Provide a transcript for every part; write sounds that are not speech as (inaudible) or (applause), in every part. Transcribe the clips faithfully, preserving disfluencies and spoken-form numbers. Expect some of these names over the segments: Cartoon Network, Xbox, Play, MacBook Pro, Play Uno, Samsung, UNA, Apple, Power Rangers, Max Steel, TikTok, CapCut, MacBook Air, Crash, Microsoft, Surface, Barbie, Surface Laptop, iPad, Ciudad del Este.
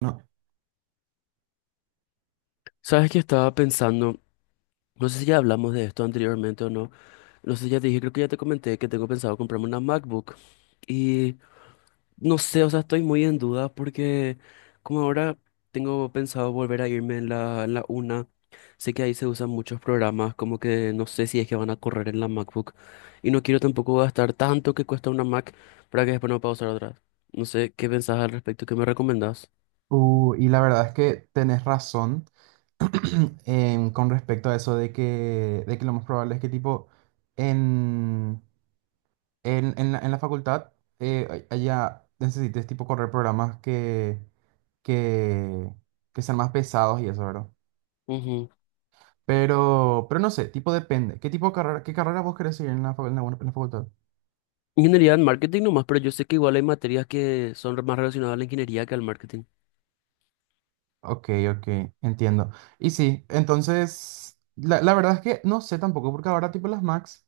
No, Sabes que estaba pensando, no sé si ya hablamos de esto anteriormente o no, no sé si ya te dije, creo que ya te comenté que tengo pensado comprarme una MacBook y no sé, o sea, estoy muy en duda porque como ahora tengo pensado volver a irme en la, en la UNA, sé que ahí se usan muchos programas, como que no sé si es que van a correr en la MacBook y no quiero tampoco gastar tanto que cuesta una Mac para que después no pueda usar otra. No sé, ¿qué pensás al respecto? ¿Qué me recomendás? uh, y la verdad es que tenés razón. (clears throat) en- con respecto a eso de que, de que lo más probable es que tipo en, en, en la, en la facultad eh, a- allá necesites tipo correr programas que, que, que sean más pesados y eso, ¿verdad? Pero, pero no sé, tipo depende. ¿Qué tipo de carrera, qué carrera vos querés seguir en la, fa- en la en la facultad? Ingeniería en marketing nomás, pero yo sé que igual hay materias que son más relacionadas a la ingeniería que al marketing. Ok, ok, entiendo. Y sí, entonces, la, la verdad es que no sé tampoco, porque ahora tipo las Macs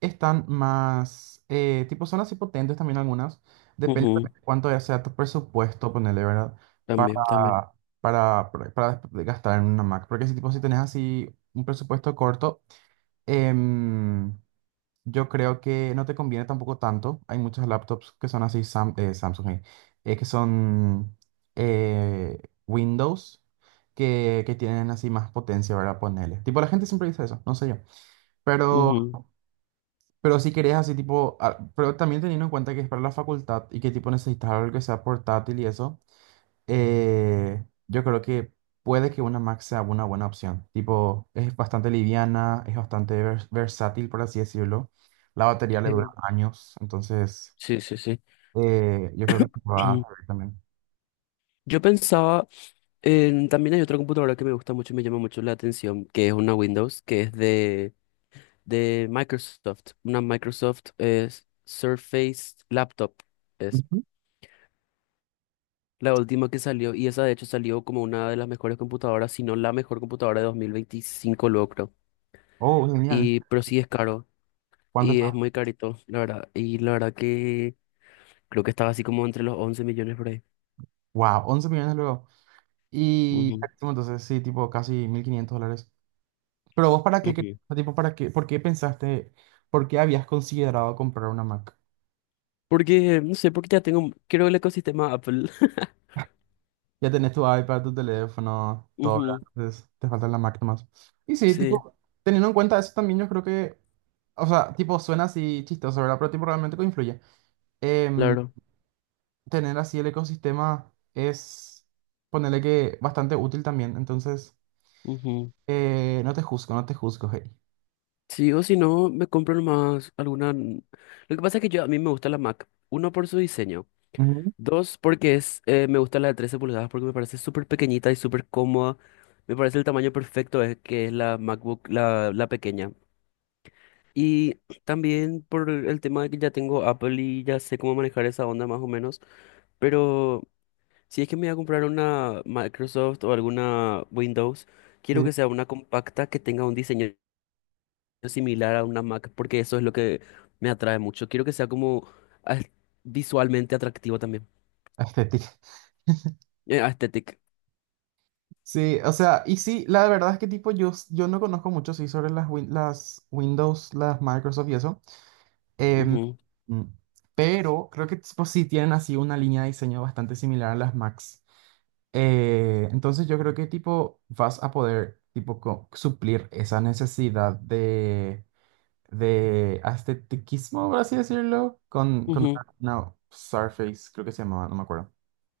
están más, eh, tipo son así potentes también algunas, depende Ujú. también de cuánto ya sea tu presupuesto, ponerle, ¿verdad? Para, También, también. para, para, para gastar en una Mac, porque si tipo si tenés así un presupuesto corto, em, yo creo que no te conviene tampoco tanto. Hay muchas laptops que son así, Sam- eh, Samsung, eh, eh, que son eh, Windows, que, que tienen así más potencia, ¿verdad? Ponerle. Tipo, la gente siempre dice eso, no sé yo. Pero, Ujú. pero si querés así, tipo, ah, pero también teniendo en cuenta que es para la facultad y que tipo necesitas algo que sea portátil y eso, eh, yo creo que puede que una Mac sea una buena opción. Tipo, es bastante liviana, es bastante vers- versátil, por así decirlo. La batería le dura años, entonces Sí, sí, sí. eh, yo creo que te va a Sí. servir también. (clears throat) Yo pensaba, en- también hay otra computadora que me gusta mucho y me llama mucho la atención, que es una Windows, que es de, de Microsoft. Una Microsoft es Surface Laptop. Es Ujú. la última que salió y esa de hecho salió como una de las mejores computadoras, si no la mejor computadora de dos mil veinticinco, luego creo. Oh, genial. Y, pero sí es caro. ¿Cuánto Y es está? muy carito, la verdad. Y la verdad que creo que estaba así como entre los once millones por ahí. Wow, once millones luego. Y Ujú, carísimo, entonces sí, tipo casi mil quinientos dólares. Pero vos para qué, quer- ujú. tipo, para qué, ¿por qué pensaste, por qué habías considerado comprar una Mac? Porque, no sé, porque ya tengo, quiero el ecosistema Apple. (laughs) Ya tenés tu iPad, tu teléfono, todo, ¿verdad? Ujú. Entonces te faltan las máquinas. Y sí, Sí, tipo, teniendo en cuenta eso también, yo creo que, o sea, tipo, suena así chistoso, ¿verdad? Pero tipo, realmente que influye. Em, claro. tener así el ecosistema es, ponerle que, bastante útil también. Entonces, Ujú. eh, no te juzgo, no te juzgo, hey. Sí, o si no, me compro nomás alguna... Lo que pasa es que yo, a mí me gusta la Mac. Uno, por su diseño. Ujú. Dos, porque es, eh, me gusta la de trece pulgadas porque me parece súper pequeñita y súper cómoda. Me parece el tamaño perfecto, es que es la MacBook, la, la pequeña. Y también por el tema de que ya tengo Apple y ya sé cómo manejar esa onda más o menos, pero si es que me voy a comprar una Microsoft o alguna Windows, quiero Sí, que sea una compacta que tenga un diseño similar a una Mac, porque eso es lo que me atrae mucho. Quiero que sea como as- visualmente atractivo también. estética. (laughs) Eh, aesthetic. Sí, o sea, y sí, la verdad es que tipo, yo, yo no conozco mucho, sí, sobre las, win- las Windows, las Microsoft y eso. Em, Ujú, mm, pero creo que tipo, sí tienen así una línea de diseño bastante similar a las Macs. Eh, entonces yo creo que tipo vas a poder tipo co- suplir esa necesidad de, de estetiquismo, por así decirlo, con, con ujú. una, una Surface, creo que se llamaba, no me acuerdo.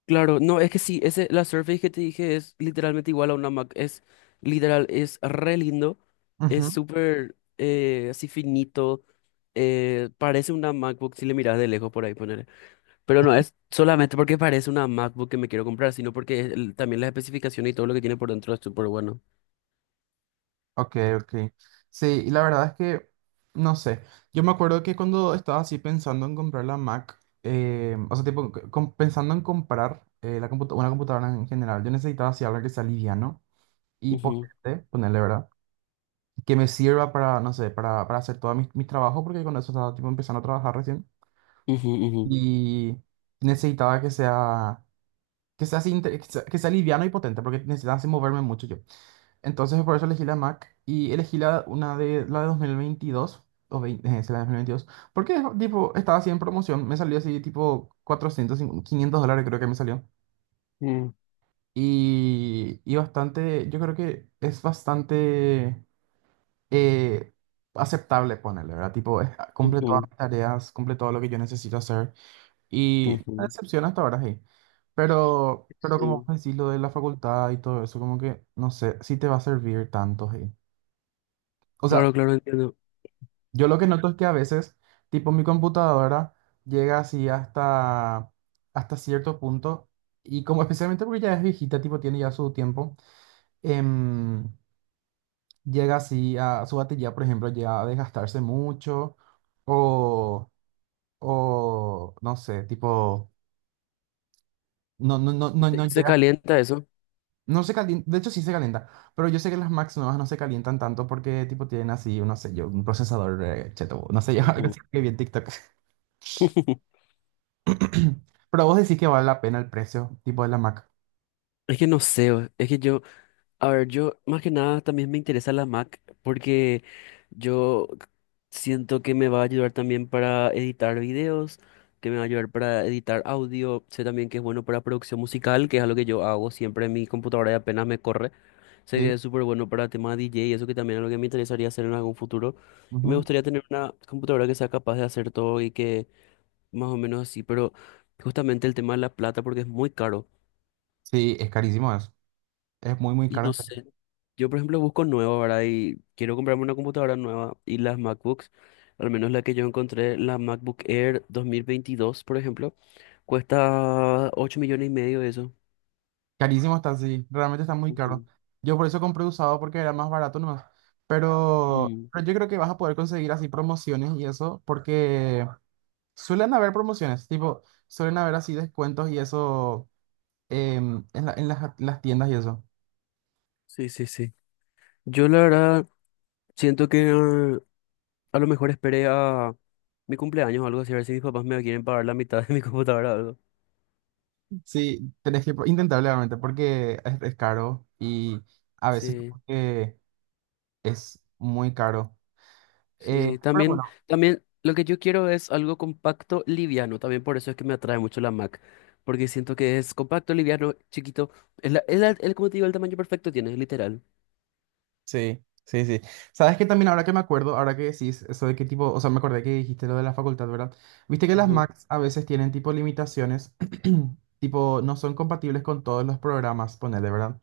Claro, no, es que sí, ese, la Surface que te dije es literalmente igual a una Mac, es literal, es re lindo, es súper eh, así finito, eh, parece una MacBook si le miras de lejos por ahí poner, pero no es solamente porque parece una MacBook que me quiero comprar, sino porque el- también las especificaciones y todo lo que tiene por dentro es súper bueno. Ok, ok. Sí, y la verdad es que, no sé, yo me acuerdo que cuando estaba así pensando en comprar la Mac, eh, o sea, tipo, c- com- pensando en comprar eh, la computa- una computadora en general, yo necesitaba así algo que sea liviano y Ujú, potente, ponerle, ¿verdad? Que me sirva para, no sé, para, para hacer todos mis, mis trabajos, porque con eso estaba tipo empezando a trabajar recién. ujú, ujú, Y necesitaba que sea, que sea así, inte- que sea, que sea liviano y potente, porque necesitaba así moverme mucho yo. Entonces por eso elegí la Mac y elegí la, una de la de dos mil veintidós, o veinte, eh, sí, la de dos mil veintidós, porque tipo estaba así en promoción, me salió así tipo cuatrocientos, quinientos dólares creo que me salió. mm, Y, y bastante, yo creo que es bastante eh, aceptable ponerle, ¿verdad? Tipo, es- ah, cumple todas ujú, mis tareas, cumple todo lo que yo necesito hacer. Y una ujú. decepción hasta ahora, sí. Pero, pero como Sí. vos decís, lo de la facultad y todo eso, como que no sé si te va a servir tanto, sí. O sea, Claro, claro, entiendo. yo lo que noto es que a veces, tipo mi computadora llega así hasta, hasta cierto punto, y como especialmente porque ya es viejita, tipo tiene ya su tiempo, em, llega así a su batería, por ejemplo, llega a desgastarse mucho, o, o no sé, tipo, no, no, no, ¿Y no, se, no y se llega, calienta eso? no se calienta, de hecho sí se calienta, pero yo sé que las Macs nuevas no se calientan tanto porque tipo tienen así, no sé yo, un procesador eh, cheto, no sé yo, (laughs) algo Ujú. así que vi en TikTok. (laughs) (clears throat) Pero vos decís que vale la pena el precio, tipo de la Mac. Es que no sé, o- es que yo... A ver, yo más que nada también me interesa la Mac porque yo siento que me va a ayudar también para editar videos, que me va a ayudar para editar audio, sé también que es bueno para producción musical, que es algo que yo hago siempre en mi computadora y apenas me corre. Sé Sí, que es súper bueno para tema D J y eso que también es algo que me interesaría hacer en algún futuro. Y me ujú. gustaría tener una computadora que sea capaz de hacer todo y que más o menos así, pero justamente el tema de la plata porque es muy caro. Sí, es carísimo eso. Es muy, muy Y no caro. sé. Yo, por ejemplo, busco nuevo, ¿verdad? Y quiero comprarme una computadora nueva. Y las MacBooks, al menos la que yo encontré, la MacBook Air dos mil veintidós por ejemplo, cuesta ocho millones y medio de eso. Carísimo está, sí. Realmente está muy caro. Ujú. Yo por eso compré usado porque era más barato nomás. Pero, Mm, pero yo creo que vas a poder conseguir así promociones y eso, porque suelen haber promociones, tipo, suelen haber así descuentos y eso, em, en la- en las, las tiendas y eso. sí, sí, sí. Yo la verdad siento que eh, a lo mejor esperé a mi cumpleaños o algo así, a ver si mis papás me quieren pagar la mitad de mi computadora o algo. Sí, tenés que pro- intentar realmente porque es, es caro y a veces Sí. como que es muy caro. Eh, Sí, pero también, bueno. también lo que yo quiero es algo compacto, liviano. También por eso es que me atrae mucho la Mac. Porque siento que es compacto, liviano, chiquito. Es la, es la- el- como te digo, el tamaño perfecto tiene, literal. Sí, sí, sí. ¿Sabes que también ahora que me acuerdo, ahora que decís eso de qué tipo, o sea, me acordé que dijiste lo de la facultad, verdad? Viste que las Ujú, Macs a veces tienen tipo limitaciones, (clears throat) tipo no son compatibles con todos los programas, ponele, ¿verdad?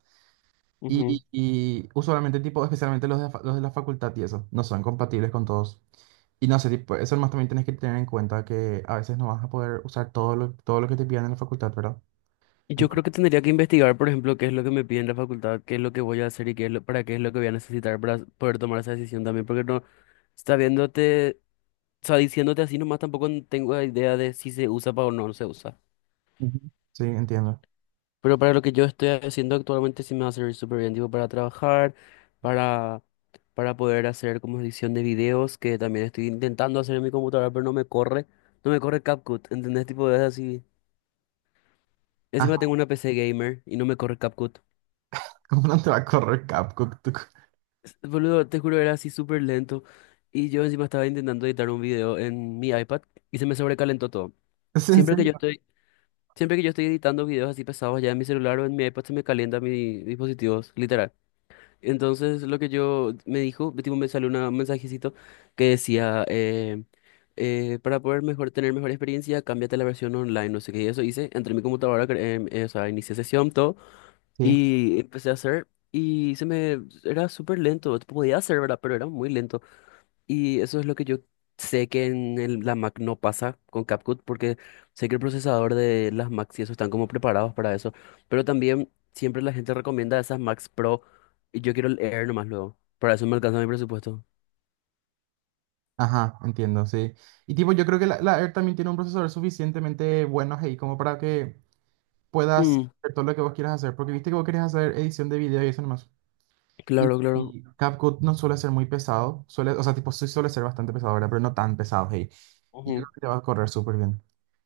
ujú. Y, y usualmente tipo, especialmente los de, fa- los de la facultad y eso, no son compatibles con todos. Y no sé, tipo, eso nomás también tienes que tener en cuenta que a veces no vas a poder usar todo lo, todo lo que te pidan en la facultad, ¿verdad? Y yo Entonces. creo que tendría que investigar, por ejemplo, qué es lo que me piden en la facultad, qué es lo que voy a hacer y qué es lo, para qué es lo que voy a necesitar para poder tomar esa decisión también. Porque no, está viéndote, o sea, diciéndote así nomás tampoco tengo idea de si se usa pa- o no no se usa. Ujú. Sí, entiendo. Pero para lo que yo estoy haciendo actualmente sí me va a servir súper bien, tipo para trabajar, para, para poder hacer como edición de videos, que también estoy intentando hacer en mi computadora, pero no me corre, no me corre CapCut, ¿entendés? Tipo, es así. Ah, Encima tengo una P C gamer y no me corre CapCut. (laughs) ¿cómo no te va a correr CapCut? (laughs) S- Boludo, te juro, era así súper lento. Y yo encima estaba intentando editar un video en mi iPad y se me sobrecalentó todo. ¿Es en Siempre que serio? yo estoy, siempre que yo estoy editando videos así pesados ya en mi celular o en mi iPad se me calienta mis dispositivos, literal. Entonces lo que yo me dijo, tipo, me salió una- un mensajecito que decía, eh, eh, para poder mejor, tener mejor experiencia, cámbiate a la versión online, no sé qué, y eso hice, entré en mi computadora, cre- em, eh, o sea, inicié sesión, todo, Sí, y empecé a hacer, y se me, era súper lento, podía hacer, ¿verdad? Pero era muy lento. Y eso es lo que yo sé que en el- la Mac no pasa con CapCut, porque sé que el procesador de las Macs y eso están como preparados para eso. Pero también siempre la gente recomienda esas Macs Pro y yo quiero el Air nomás luego. Para eso me alcanza mi presupuesto. ajá, entiendo, sí. Y tipo, yo creo que la, la Air también tiene un procesador suficientemente bueno ahí como para que puedas Mm, hacer todo lo que vos quieras hacer, porque viste que vos querés hacer edición de video y eso nomás. Y, claro, claro. y CapCut no suele ser muy pesado, suele, o sea, tipo, sí suele ser bastante pesado, ¿verdad? Pero no tan pesado, hey. Y yo creo Ujú. que te va a correr súper bien.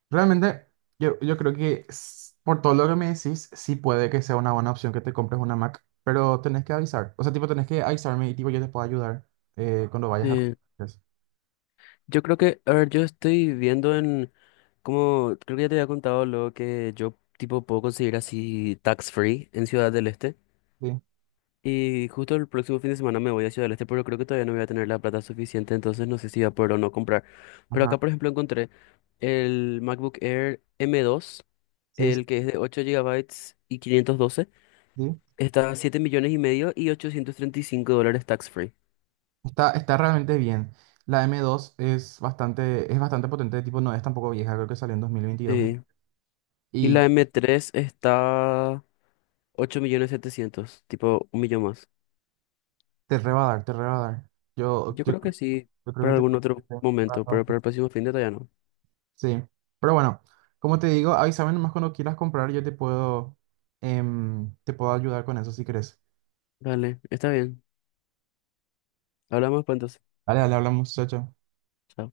Realmente, yo, yo creo que s- por todo lo que me decís, sí puede que sea una buena opción que te compres una Mac, pero tenés que avisar, o sea, tipo, tenés que avisarme y tipo, yo te puedo ayudar, eh, cuando vayas a Sí. comprar. Yo creo que, a ver, yo estoy viendo en, como, creo que ya te había contado luego que yo tipo puedo conseguir así tax free en Ciudad del Este. Sí. Y justo el próximo fin de semana me voy a Ciudad del Este, pero creo que todavía no voy a tener la plata suficiente, entonces no sé si voy a poder o no comprar. Pero Ajá. acá, por ejemplo, encontré el MacBook Air M dos, Sí, sí, el que es de ocho gigabytes y quinientos doce. sí. Está a siete millones y medio y ochocientos treinta y cinco dólares tax free. Está, está realmente bien. La M dos es bastante, es bastante potente, tipo, no es tampoco vieja, creo que salió en dos mil veintidós. ¿Eh? Sí. Y Y la M tres está ocho millones setecientos, tipo un millón más. te re va a dar, te re va a dar. Yo, Yo yo, creo que sí, yo creo para que te algún (laughs) otro te va a momento, pero dar. para el próximo fin de todavía no. Sí, pero bueno, como te digo, avísame nomás cuando quieras comprar, yo te puedo, em, te puedo ayudar con eso si querés. Dale, está bien. Hablamos pues entonces. Dale, dale, hablamos, chao, chao. Chao.